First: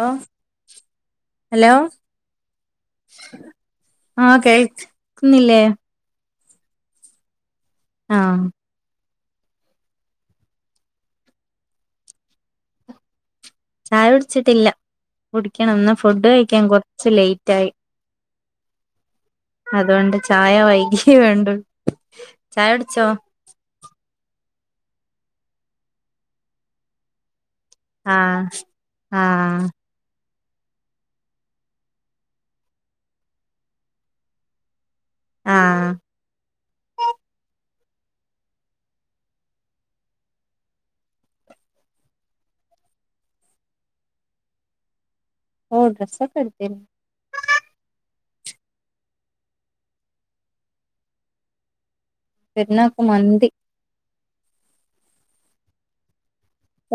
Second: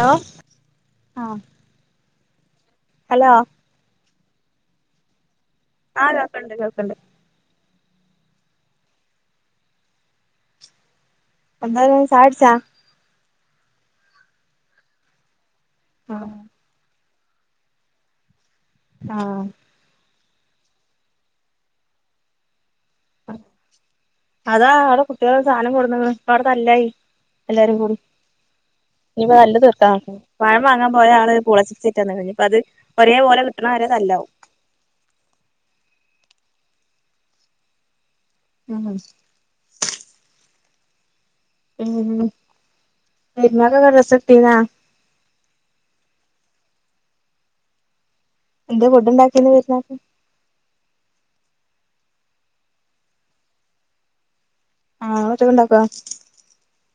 Hello ആഹ് hello hello ആഹ് കേൾക്കുന്നില്ലേ ആഹ് കേക്കണണ്ട് കേക്കണണ്ട് ആഹ് എന്നാ ചെയുന്നു ചായ കുടിച്ചാ ചായ കുടിച്ചിട്ടില്ല കുടിക്കണം ഇന്ന് ഫുഡ് കഴിക്കാൻ കുറച്ച് ലേറ്റ് ആയി ആഹ് അതുകൊണ്ട് ചായ വൈകി വേണ്ടു ചായ കുടിച്ചോ അതാ അവിടെ കുട്ടികൾ സാധനം കൊടുന്നു അവിടെ തല്ലായി എല്ലാരും കൂടി ആഹ് ഇപ്പ നല്ല ആഹ് തീർക്കാ പഴം വാങ്ങാൻ പോയ ആള് പുളച്ചി സെറ്റ്ന്ന കഴിഞ്ഞു ഇപ്പോഴേ പോലെ കിട്ടണ ആരെ തല്ലാവും ആഹ് ഉം മനസിലായി ഉം നിമാക്ക കസത്തിന്ന ഓഹ് ഡ്രസ്സൊക്കെ എടുത്തിരുന്ന് എന്ത് ഫുഡ്ണ്ടാക്കിന്ന് വരുന്ന പെരുന്നാൾക്ക് മന്തി ആഹ് ച്ചൊക്കെ ഉണ്ടാക്കോ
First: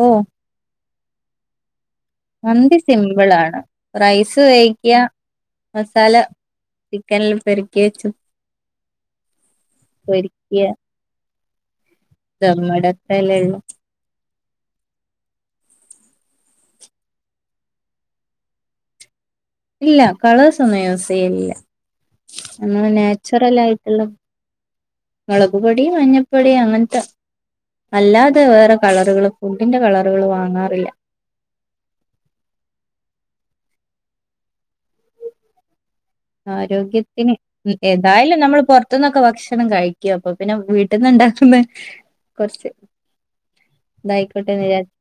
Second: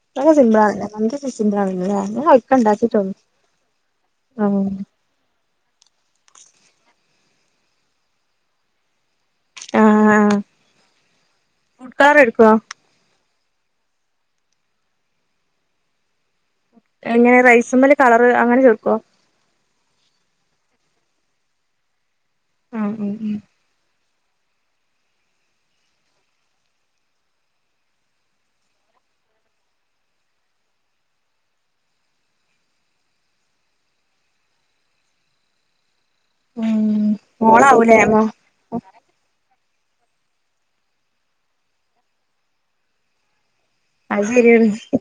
ഓ നെ സിംമ്പിളാണല്ല നിങ്ങക്ക് സിമ്പിളാണല്ല മന്തി സിമ്പിൾ ആണ് റൈസ് ഉം മസാല ചിക്കന പെരുക്കി വെച്ചു ആഹ് ആഹ് പോരിക്ക ഫുഡ് കളർ എടുക്കോ മത്ത ഇല്ലല്ല എങ്ങനെ റൈസും മല കളർ അങ്ങനെ ചെർക്കുവോ ഇല്ല കളേഴസ് ഒന്നും യൂസ് ചെയ്യില്ല അ ഉം ഉം ഉം നാച്ചുറൽ ആയിട്ടുള്ള മുളക് പൊടി മഞ്ഞപ്പൊടി അങ്ങനത്തെ അല്ലാതെ വേറെ കളറുകള് ഫുഡിന്റെ കളറുകള് വാങ്ങാറില്ല ഉം ആരോഗ്യത്തിന് മോളാവൂലേ മോ ഏതായാലും നമ്മൾ പുറ പൊറത്തന്നൊക്കെ ഭക്ഷണം കഴിക്കും അപ്പൊ പിന്നെ വീട്ടിൽന്നുണ്ടാക്കുന്ന കുറച്ച് അത് ശരി ഇതായിക്കോട്ടെന്ന് വിചാരിച്ച്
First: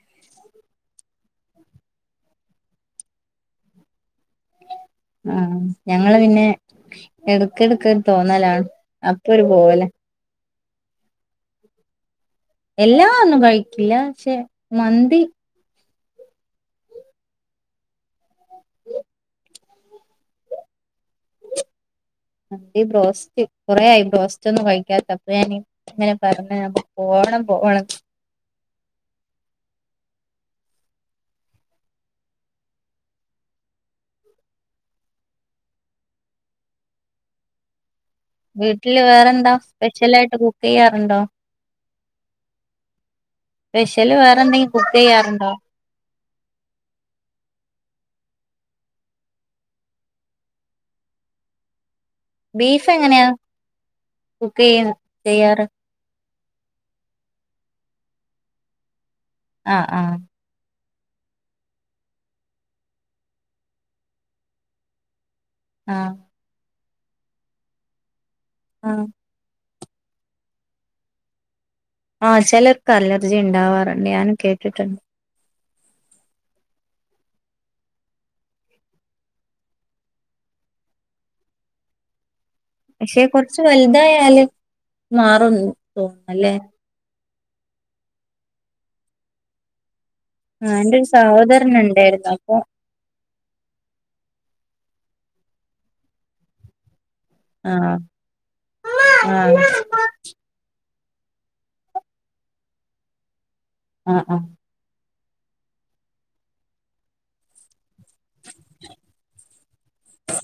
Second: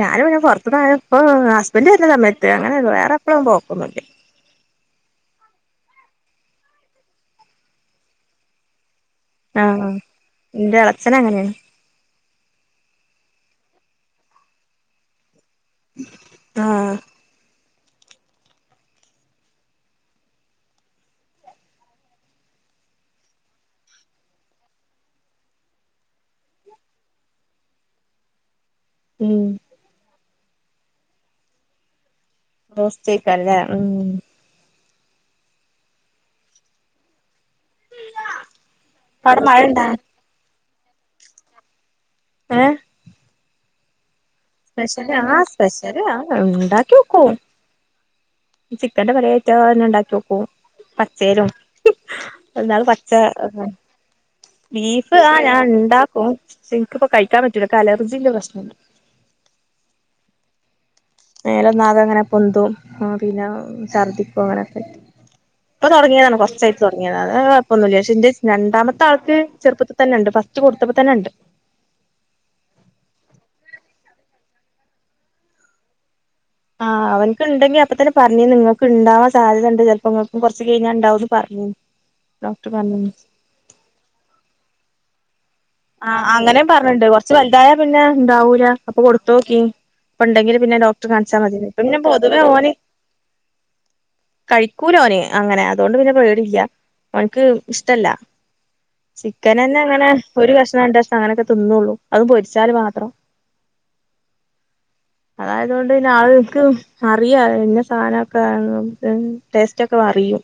ഞാനൻ പിന്നെ പുറത്തു നാ ഇപ്പ ഹസ്ബന്ഡറ് വരുന്ന സമയത്ത് അങ്ങനെ വേറെ എപ്പഴും പോക്കുന്നുണ്ട ആ ഞങ്ങള് പിന്നെ എടുക്ക എടുക്ക തോന്നലാണ് അപ്പരു ആഹ ആ എന്റെ ഇളച്ചനങ്ങനെയാണ് എല്ലാ ഒന്നും കഴിക്കില്ല പക്ഷെ മന്തി ആഹ ഇ ബ്രോസ്റ്റ് കൊറ ആായി ബ്രോസ്റ്റ് ഒന്നും കഴിക്കാത്ത അപ്പ ഞാന അങ്ങനെ പറഞ്ഞ ഞാ പോണം പോണം ഉം റോസ്റ്റയ്ക്കാരം ലെ ഉ വീട്ടില് അവിടെ വേറെന്താ മഴണ്ടാ സ്പെഷ്യൽ ആയിട്ട് കുക്ക് ചെയ്യാറുണ്ടോ ഏ സ്പെഷല് വേറെ എന്തെലും സ്പെഷ്യല് ആ സ്പെഷ്യല് ആ ഉണ്ടാക്കി ക്കും ചിക്കന്റെ പലറ്റെ ഉണ്ടാക്കി നോക്കൂ പച്ചേയിലും എന്നാല് ബീഫ് പച്ച എങ്ങനെയാ കുക്ക് ചെയ്യ ബീഫ് ചെയ്യാറ് ഞാൻ ഇണ്ടാക്കും ഇനിക്ക്പ്പോ കഴിക്കാൻ പറ്റില്ല അലജിന്റെ പ്രശ്നണ്ട് ആഹ് ആഹ് മേലെന്നാകെ അങ്ങനെ പൊന്തതും പിന്നെ ഛർദിക്കും അങ്ങനെ ഇപ്പൊ ആഹ് തുടങ്ങിയതാണ് കുറച്ചായിട്ട് തുടങ്ങിയത് അത് കുഴപ്പൊന്ന പക്ഷെ രണ്ടാമത്തെ ആഹ് ആൾക്ക് ചെറുപ്പത്തി ന്ന ഉണ്ട് ഫസ്റ്റ് കൊടുത്തപ്പോ തന്നെ ഉണ്ട് ആ ചിലർക്ക് അലർജി ഉണ്ടാവാറുണ്ട് ഞാനും കേട്ടിട്ടുണ്ട് ആഹ് അവനക്ക്ണ്ടെങ്കി അപ്പ തന്നെ പറഞ്ഞേനു നിങ്ങൾക്ക് ഉണ്ടാവാൻ സാധ്യതുണ്ട് ചിലപ്പോങ്ങൾക്കും കൊറച്ച് കഴിഞ്ഞാ ഉണ്ടാവന്ന് പറഞ്ഞ ഡോക്ട് പക്ഷെ [unintelligible] കുറച്ച് വലുതായല് മാറുന്നു ആഹ അങ്ങനേ പറഞ്ഞിണ്ട് കൊറച്ച് വലുതായ പിന്നെ ഇണ്ടാവൂല അപ്പൊ കൊടുത്തു നോക്കി ഉണ്ടെങ്കില് ആഹ് പിന്നെ എന്റെ ഡോക്ടർ ഒരു കാണിച്ചാൽ മതി സഹോദരൻ പിന്നെ ഉണ്ടായിരുന്നു പൊതുവെ അപ്പൊ ഓന് കഴിക്കൂലോനെ അങ്ങനെ അതുകൊണ്ട് പിന്നെ പേടില്ല അവനക്ക് ആഹ് ഇഷ്ടല്ല ആഹ് ചിക്കൻ തന്നെ അങ്ങനെ ഒരു കഷ്ണംം രണ്ട് കഷ്ണം അങ്ങനൊക്കെ തിന്നള്ളൂ അത് പൊരിച്ചാൽ മാത്രം ആഹ് ആഹ് അതായതുകൊണ്ട് പിന്നെ ആളുകൾക്ക് അറിയാ എന്നെ സാധന ടേസ്റ്റ് ഒക്കെ അറിയും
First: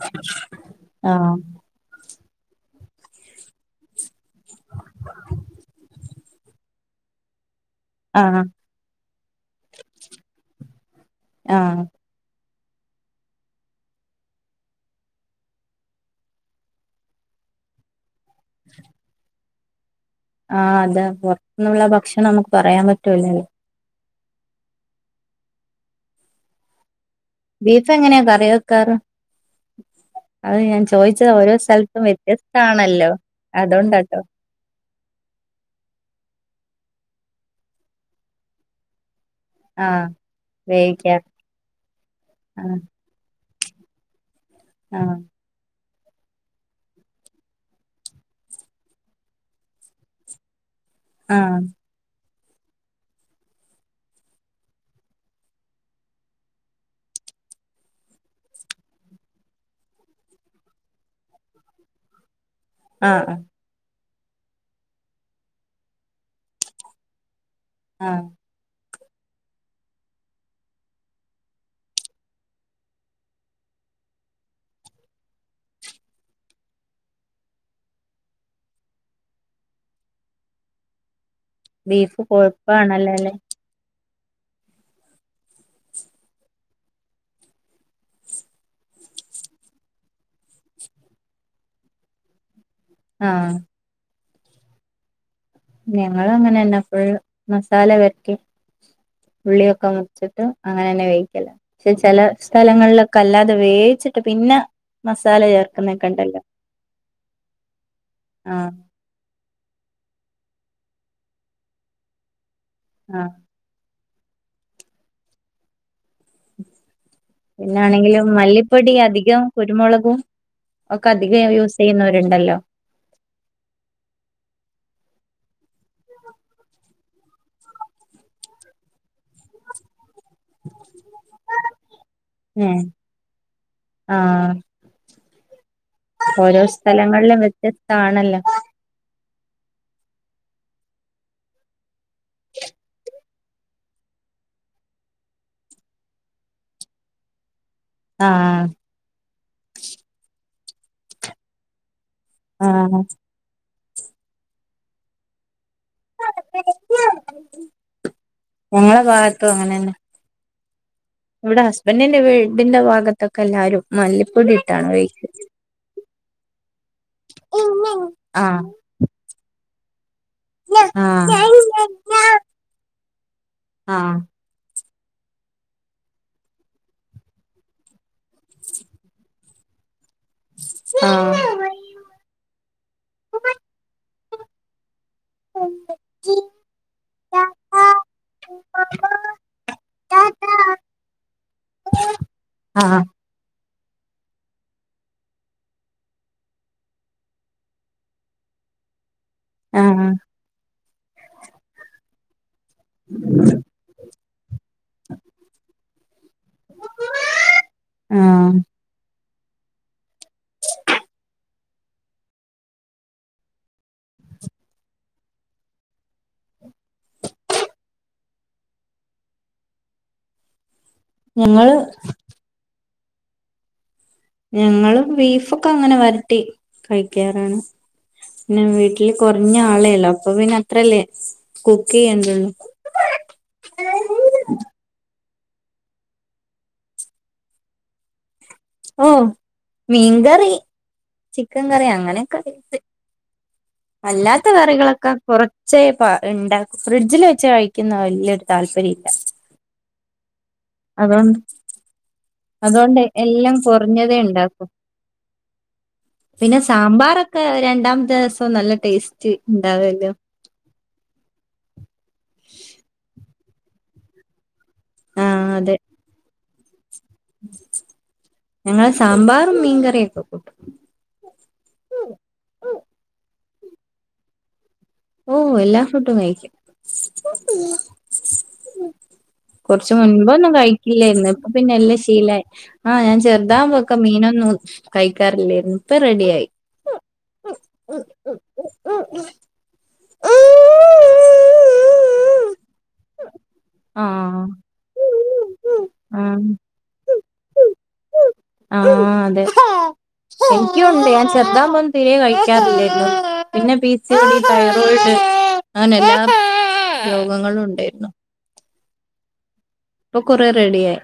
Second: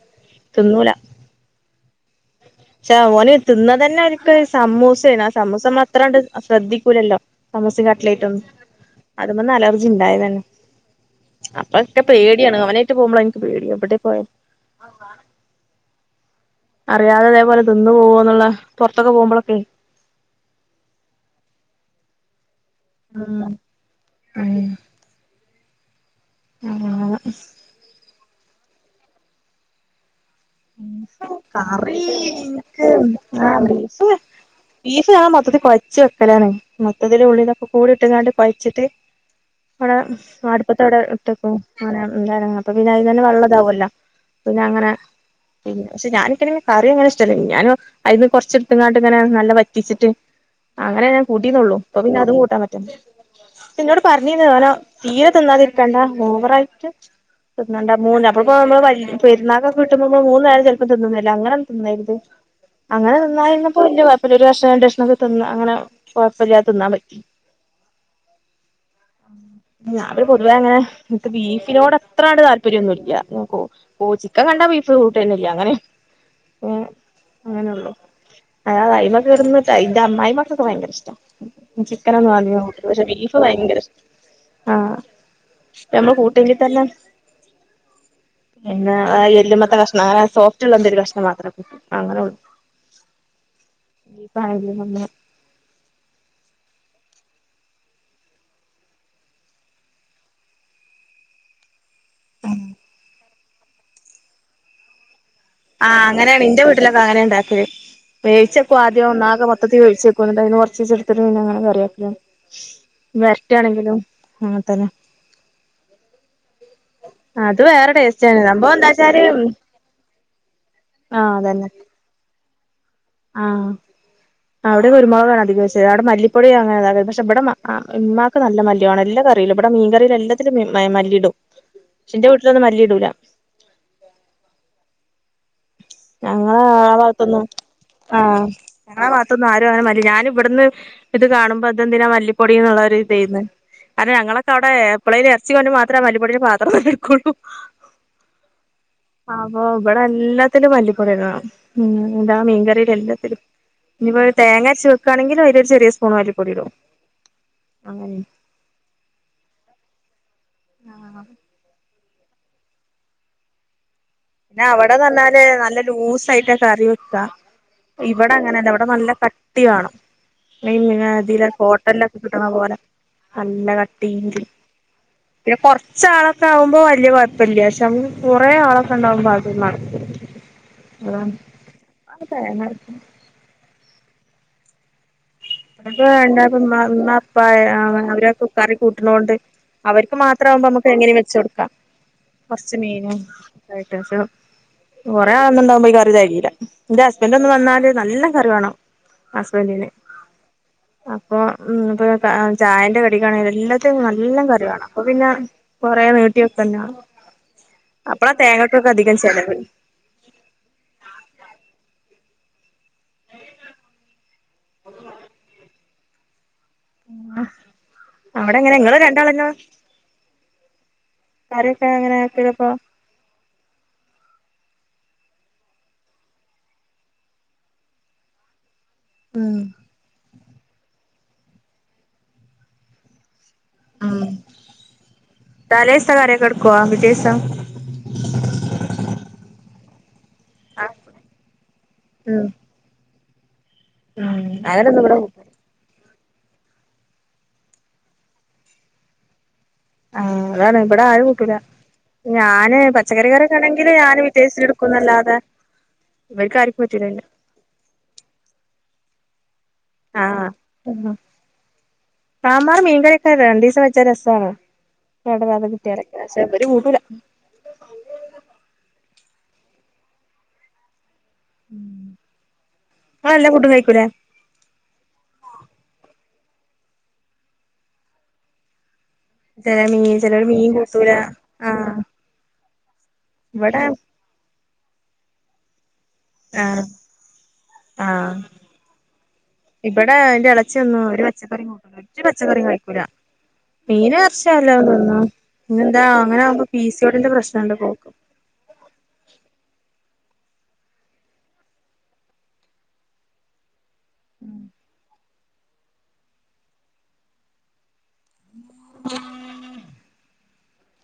തിന്നൂല പക്ഷേ ഓന തിന്ന തന്നെ വനിക്ക് സമൂസയാണ് ആ സമൂസ മാത്രണ്ട് ശ്രദ്ധിക്കൂലല്ലോ സമൂസി ആഹ് കട്ടലേട്ടും ആഹ് അത മന്ന അലർജി ഉണ്ടായ തന്നെ ആഹ് അപ്പൊക്കെ പേടിയാണ് അവനായിട്ട് പോകുമ്പോണ് എക്ക് പേടി എവിടെ പോയാലും അറിയാതെതേപോലെതിന്നന്ന് പോകോന്നുള്ള പുറത്തൊക്കെ പോകുമ്പോഴൊക്കെ ആഹ് അതെ പുറത്തന്നുള്ള ഭക്ഷണം നമുക്ക് പറയാൻ പറ്റ ഉം ആ ആഹ് ബീഫ എങ്ങനെയാ കറി വെക്കാറ്. അത് ഞാൻ ചോദിച്ചത് ഓരോ കറി സ്ഥലത്തും എനിക്ക് വ്യത്യസ്തമാണല്ലോ ആ അതണ്ട ബീഫ് കേട്ടോ. ബീഫ് ഞാൻ മൊത്തിൽ കൊഴച്ച് വെക്കലാണ് മൊത്തിൽ ഉള്ളിലൊക്കെ കൂടിയിട്ട് കുഴച്ചിട്ട്. അവിടെ ആഹ് അടുപ്പത്തെ അവിടെ വേവിക്കാറ് ഇട്ടക്കും അങ്ങന എന്ത അപ്പൊ ആഹ് പിായി തന്നെ വള്ളതാവല്ലോ. പിന്നെ അങ്ങനെ ആഹ് പിന്നെ പക്ഷെ ഞാനിക്കെങ്കിലും കറിിയ അങ്ങനെ ഇഷ്ടമല്ല ഞാനൻ. അതിന്ന് കൊറച്ചെടുത്ത്ങ്ങാട്ട് ഇങ്ങനെ നല്ല പറ്റിച്ചിട്ട് അങ്ങനെ ഞാൻ ആഹ് കൂട്ടീന്നള്ളു. അപ്പൊ പിന്ന അതും കൂട്ടാൻ പറ്റേ. പിന്നോട് പറഞ്ഞീന്ന് ഓനോ തീരെ തിന്നാതിരിക്കണ്ട ഓവറയിട്ട്. ണ്ട മൂന്ന് അപ്പൊപ്പോ നമ്മൾ പെന്നാളൊക്കെ വിട്ട്പോ. മ്മ മൂന്ന നേരം ചിലപ്പോ തിന്നുന്നില്ല അങ്ങന തിന്നരുത് അങ്ങനെ ആഹ് ആഹ് തിന്നായിരുന്നപ്പോ. അ ഒരു കഷണം രണ്ട്ക്ഷണമോക്കെ തിന്ന് അങ്ങനെ കുഴപ്പമില്ലാതേന്നാൻ പറ്റും. ആഹ് ആ. ഞാൻ പിന്നെ പൊതുവേ അങ്ങനെ നിക്ക് ബീഫിനോട് അത്രണ്ട് താല്പര്യമൊന്നുമില്ല കോ ഓ ചിക്കൻ കണ്ടാ ബീഫ് കൂട്ടുകയോ ഒന്നുമല്ലയ്യ തന്നല്ലേ അങ്ങനെ അങ്ങനെയള്ളു. അതത് അ്മക്കെ ഇടന്നിട്ട് അന്റെ അ്മായി്മക്കെയങ്കര ഇഷ്ടം. ബീഫ് ചിക്കനൊന്നും ആധമം കട്ട പക്ഷെ കൊഴുപ്പാണല്ലോ അല്ലേ ബീഫ് ഭയങ്കര ഇഷ. ആഹ നമ്മള് കൂട്ടന്റെ തല്ലാം. പിന്നെ എല്മ. കഷ്ണം സോഫ്ുള്ളെരു കഷ്ണം മാത്രക്ക അങ്ങനെള്ള. ആഹ് പറ. [unintelligible] ഞങ്ങളുഴഅങ്ങനെന്നപ്പോള് മസാല വരട്ടി ഉള്ളിയൊക്കെ മുച്ചിട്ട് അങ്ങനെ തന്നെ വേവിക്കല പക്ഷെ ചില സ്ഥലങ്ങളിലൊക്കെ അല്ലാതെ വേവിച്ചിട്ട് പിന്നെ മസാല ചേർക്കും. ആഹ് അങ്ങനെണ് എന്റെ വീട്ടിലൊക്കെ അങ്ങനെ ഉണ്ടാക്കിയത് ആഹ് വേവിച്ചക്ക. ഒന്നാകെ മൊത്തത്തിീച്ചേക്ക അയ്ന്ന് കുറചീച്ച എടുത്തിട്ട അങ്ങനെ ആഹ് [unintelligible] ആണെങ്കിലും അങ്ങന തന്നെ. അത് വേറെ പിന്നാണെങ്കിലും ടേസ്റ്റാണ് സംഭവം മല്ലിപ്പൊടി എന്താച്ചാല് അധികം കുരുമുളകും. ഒക്കെ ആഹ് അധികം അതന്നെ യൂസ് ചെയ്യുന്നവരുണ്ടല്ലോ. ആഹ് അവിടെ കുരുമുകാണ് അധിക വച്ചത് അവിടെ മല്ലിപ്പൊടിയ അങ്ങനെതാക്കത് പക്ഷെ ഇവിടെ ഉമമാക്ക് ന മല്ലിയ ആ എല്ലാം കറിയിലും. ഇവിടെ മീൻകറിയിൽ എല്ലാത്തിലും മല്ലിടും പക്ഷിന്റെ വീട്ടിലന്നും ഏഹ് മല്ലി ഇടൂല. ആഹ് ഞങ്ങളെ ഓരോ ആ സ്ഥലങ്ങളിലും ഭാഗത്തൊന്നും വ്യത്യസ്തമാണല്ലോ. ആഹ് ഞങ്ങളെ മാത്രംന്ന് ആരും അങ്ങന മല്ല ഞാനൻ ഇവിടുന്ന് ഇത് കാണുമ്പോ അതെന്തിനാ മല്ലിപ്പൊടിയന്നുള്ള ഒരുരിതേന്ന്. കാരണം ഞങ്ങളൊക്കെ അവിടെ എ പിളേയിൽ ഇറച്ചിൊണ്ട് മാത്രമേ മല്ലുപ്പൊടിന് പാത്രം തന്നെ ഇടക്കൊള്ളൂ ആഹ് അപ്പൊ ഇവിടെ എല്ലാത്തിനും മല്ലിപ്പൊടി ഇടണം ഉം ഇതാ മീൻകറിൽ ആഹ് എല്ലാത്തരും ഇനിയിപ്പോ തേങ്ങാ അച്ചു വെക്കണെങ്കിലും അരു ചെറിയ. ഫോണ വലി പൊടിടോ അങ്ങനെ. ഞങ്ങളെ ഭാഗത്തോ അങ്ങനെന്നെ. ആഹ് ഇവിടെ ഹസ്ബന്റീന്റെ വീടിന്റെ ഭാഗത്തൊക്കെ എല്ലാവാരും മ. പിന്നെ അവിടെ തന്നാല് നല്ല ലൂസയിട്ട കറി വെക്കാ. ഇവടെങ്ങനല്ല ആഹ് ഇവിടെ നല്ല കട്ടി കട്ടി വാണം ആഹ് ഇതില ഹോട്ടലൊക്കെ കിട്ടിണ പോലെ. നല്ല ആഹ് ആഹ് കട്ടീല് പിന്നെ കുറച്ചാളൊക്കെ ആകുമ്പോ വല്ല്യ കൊയപ്പല്ല പക്ഷെ. ഒറേ ആളക്കെണ്ടാവുമ്പോ അത് നടക്കൂല അതാണ് അപ്പോ വണ്ടപ്പ മ്മ പ്പ അവരക്കെ കറി കൂട്ടുണോണ്ട് അവർക്ക് മാത്രം ആകുമ്പോ നമുക്ക്‌ എങ്ങനും വെച്ചടുക്കാം കുറച്ച് മീനും ആയിട്ട്ക്കെ കൊറെേ ആളന്നുണ്ടാകുമ്പോ ഈ കറി തകീല്ല എന്റെ ഹസ്ബന്റ് ഒന്ന് വന്നാല് നല്ല കറി വേണം ആഹ് ഹസ്ബന്റിന് ആഹ് അപ്പൊ ഉം ഇ ചായന്റെ കടിക്കണെിൽ എല്ലാത്തിലും നല്ല കറി വാണം അപ്പൊ പിന്നെ കൊറേ നീട്ടിയൊക്കെ തന്നെയ അപ്പളാ ആഹ് തേങ്ങക്കൊക്കെ അധികം ചിലവ് [inaudible] അവിടെങ്ങനെ ങ്ങളും രണ്ടാളന്നെ ഞങ്ങള് കറിയൊക്കെ ങ്ങനെ വെക്കലാപ്പൊ ഞങ്ങള് ബീഫൊക്കെ അങ്ങനെ വരട്ടി കഴിക്കാറാണ് പിന്നെ വീട്ടില് കുറഞ്ഞ ഉം ആളേല്ലോ അപ്പൊ പിന്നെ അത്രല്ലേ കുക്ക്യ്യണ്ടുള്ളൂ ഉം തലേ ദിവസം കറ കെടുക്കുവ പിഠ്ദീവസം ഓഹ് മീൻകറി ചിക്കൻ കറി അങ്ങനെയൊക്കെ ഉം അല്ലാത്ത ഉം അങ്ങനൊന്നും കറികളൊക്കെ ഇവിടെ കൊറച് ചേപ്പാ ഉണ്ടാക്കും ഫ്രിഡ്ജില് വെച്ച് കഴിക്കുന്ന വല്യൊരു താല്പര്യം ഇല്ല ആഹ് അതാണ് ഇവിടെ ആരും അതുകൊണ്ട് കൂട്ടുല്ല ഞാന് അതുകൊണ്ട് പച്ചക്കറി എല്ലാം കറൊക്കെ ആണെങ്കില് കുറഞ്ഞതേ ഞാന് പിറ്റെസതിന് ഉണ്ടാക്കും എടുക്കുംന്നല്ലാതെ പിന്നെ ഇവർക്ക്‌ ആർക്കും പറ്റലില്ല സാമ്പാറൊക്കെ രണ്ടാമത്തെ ദിവസം നല്ല ടേസ്റ്റ് ഉണ്ടാവല്ലോ ആഹ് സാമാർ മീൻ കറിയോക്ക രണ്ട് ദിവസം വെച്ചാ രസണ് കടാതെ കിട്ടിയേ പക്ഷേ ഇവർ കൂട്ടൂല ഞങ്ങള് സാമ്പാറും മീൻകറിയൊക്കെ കട്ടും ങ്ങളെല്ലാ ഫുഡും കഴക്കൂല ഓഹ് എല്ലാ ഫുടും കഴിക്കും ചെല കൊർച് മീൻ ചെലോര് മുൻപൊന്നും മീൻ കൂട്ടൂല കഴിക്കില്ലായിരുന്നു ഇപ്പ പിന്നെ ആഹ് എല്ലാം ശീല ആഹ് ഞാൻ ഇവിടെ ചെർതാവ്പോക്കെ മീനൊന്നും കഴിക്കാറില്ലായിരുന്നു ഇപ്പ റെഡിയായി ആഹ് ആഹ് ഇവിടെ എന്റെ ഇളച്ചിഒന്നു ഒരു പച്ചക്കറി ഒര് പച്ചക്കറി കഴിക്കൂല മീന ആഹ് വർച്ചയല്ല തന്ന ഇ എന്താ ആഹ് അങ്ങനൊവവുമ്പോ പി സിയോട്ന്റെ പ്രശ്നം ഉണ്ട് പോക്കും ആഹ് അതെ എനിക്കുണ്ട് ഞാൻ ചെർതാവുംമ്പം തിരെ കഴിക്കാറില്ലായിരുന്നു പിന്നെ പി സി ഒ ഡി അന എല്ലാ രോഗങ്ങളും ഉണ്ടായിരുന്നു [inaudible] ഇപ്പൊ കൊറേ റെഡിയായി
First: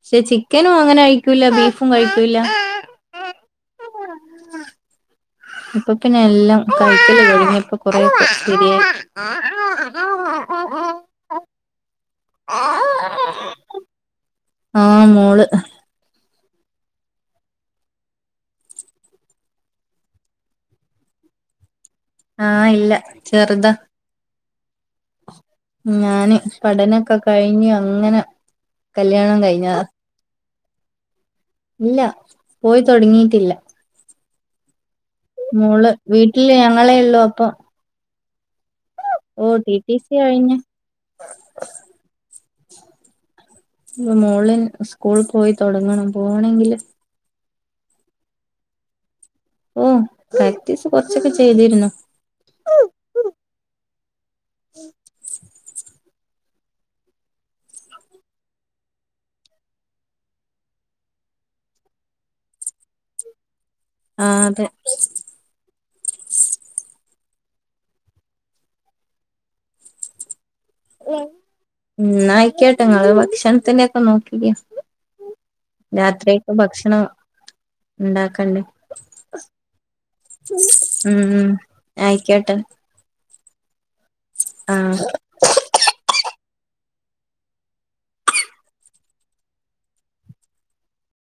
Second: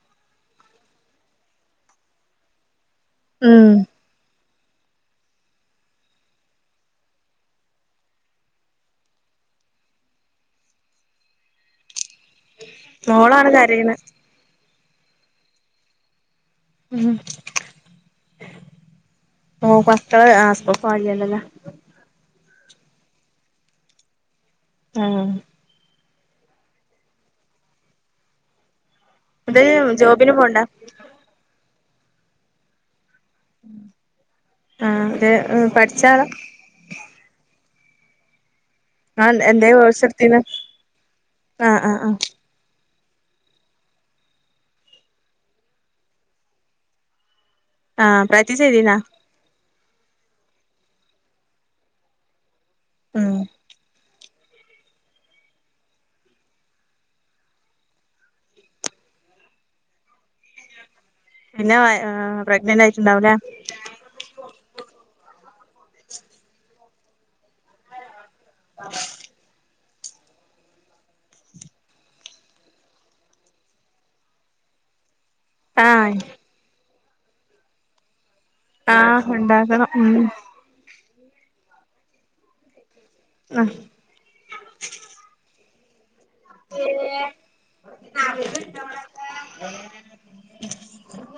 പക്ഷെ ചിക്കനും അങ്ങനെ കഴിക്കൂല്ല ബീഫും കഴിക്കൂല്ല ഉം ഇപ്പൊ പിന്നെ എല്ലാം കഴിക്കല് തുടങ്ങി ഇപ്പൊ കൊറരിയ ഓ ഓ ഓ [inaudible] മോളാണ് കരയ്ണെ ആഹ് മോള് ഉ പസ് ആസ്പല്ലല്ലല്ലേ ആഹ് ഇല്ല ചെറുതാ ഉം ഞാന് പഠനൊക്കെ കഴിഞ്ഞ് അങ്ങനെ കല്യാണം ഇത് കഴിഞ്ഞതാ ജോബിന് പോണ്ട ഇല്ല പോയി തൊടങ്ങിട്ടില്ല ആ അതെ മോള് വീട്ടില് ഞങ്ങളേ ഉള്ളൂ അപ്പൊ ൻ ഓ എന്താ ടി ടി സി കോയ്സെടുത്തിന്ന് കഴിഞ്ഞ് ആഹ ആഹ് ആഹ് ഇ മോളിൽ സ്കൂൾ പോയി തുൊടങ്ങണം പോണങ്കില് ആഹ് പ്രാക്ടീസ്യ്തിന്യോ ഓ പ്രാക്ടീസ് കൊറച്ചൊക്കെ ചെയ്തിരുന്നു ഉം ഉ പിന്നെ പ്രഗ്നന്റ് ആയിട്ടുണ്ടാവലേ ആ അതെ ആഹ് യിക്കാട്ടെങ്ങ ഭക്ഷണത്തിന്റെ ഒക്കെ നോക്കിക്ക ആഹ് രാത്രയൊക്കെ ഭക്ഷണം ഉണ്ടാക്കണ്ടേ ആഹ് ഉണ്ടാകണം ഉം ഉം ആയിക്കോട്ടെ ആഹ് ആഹ് പിന്നെ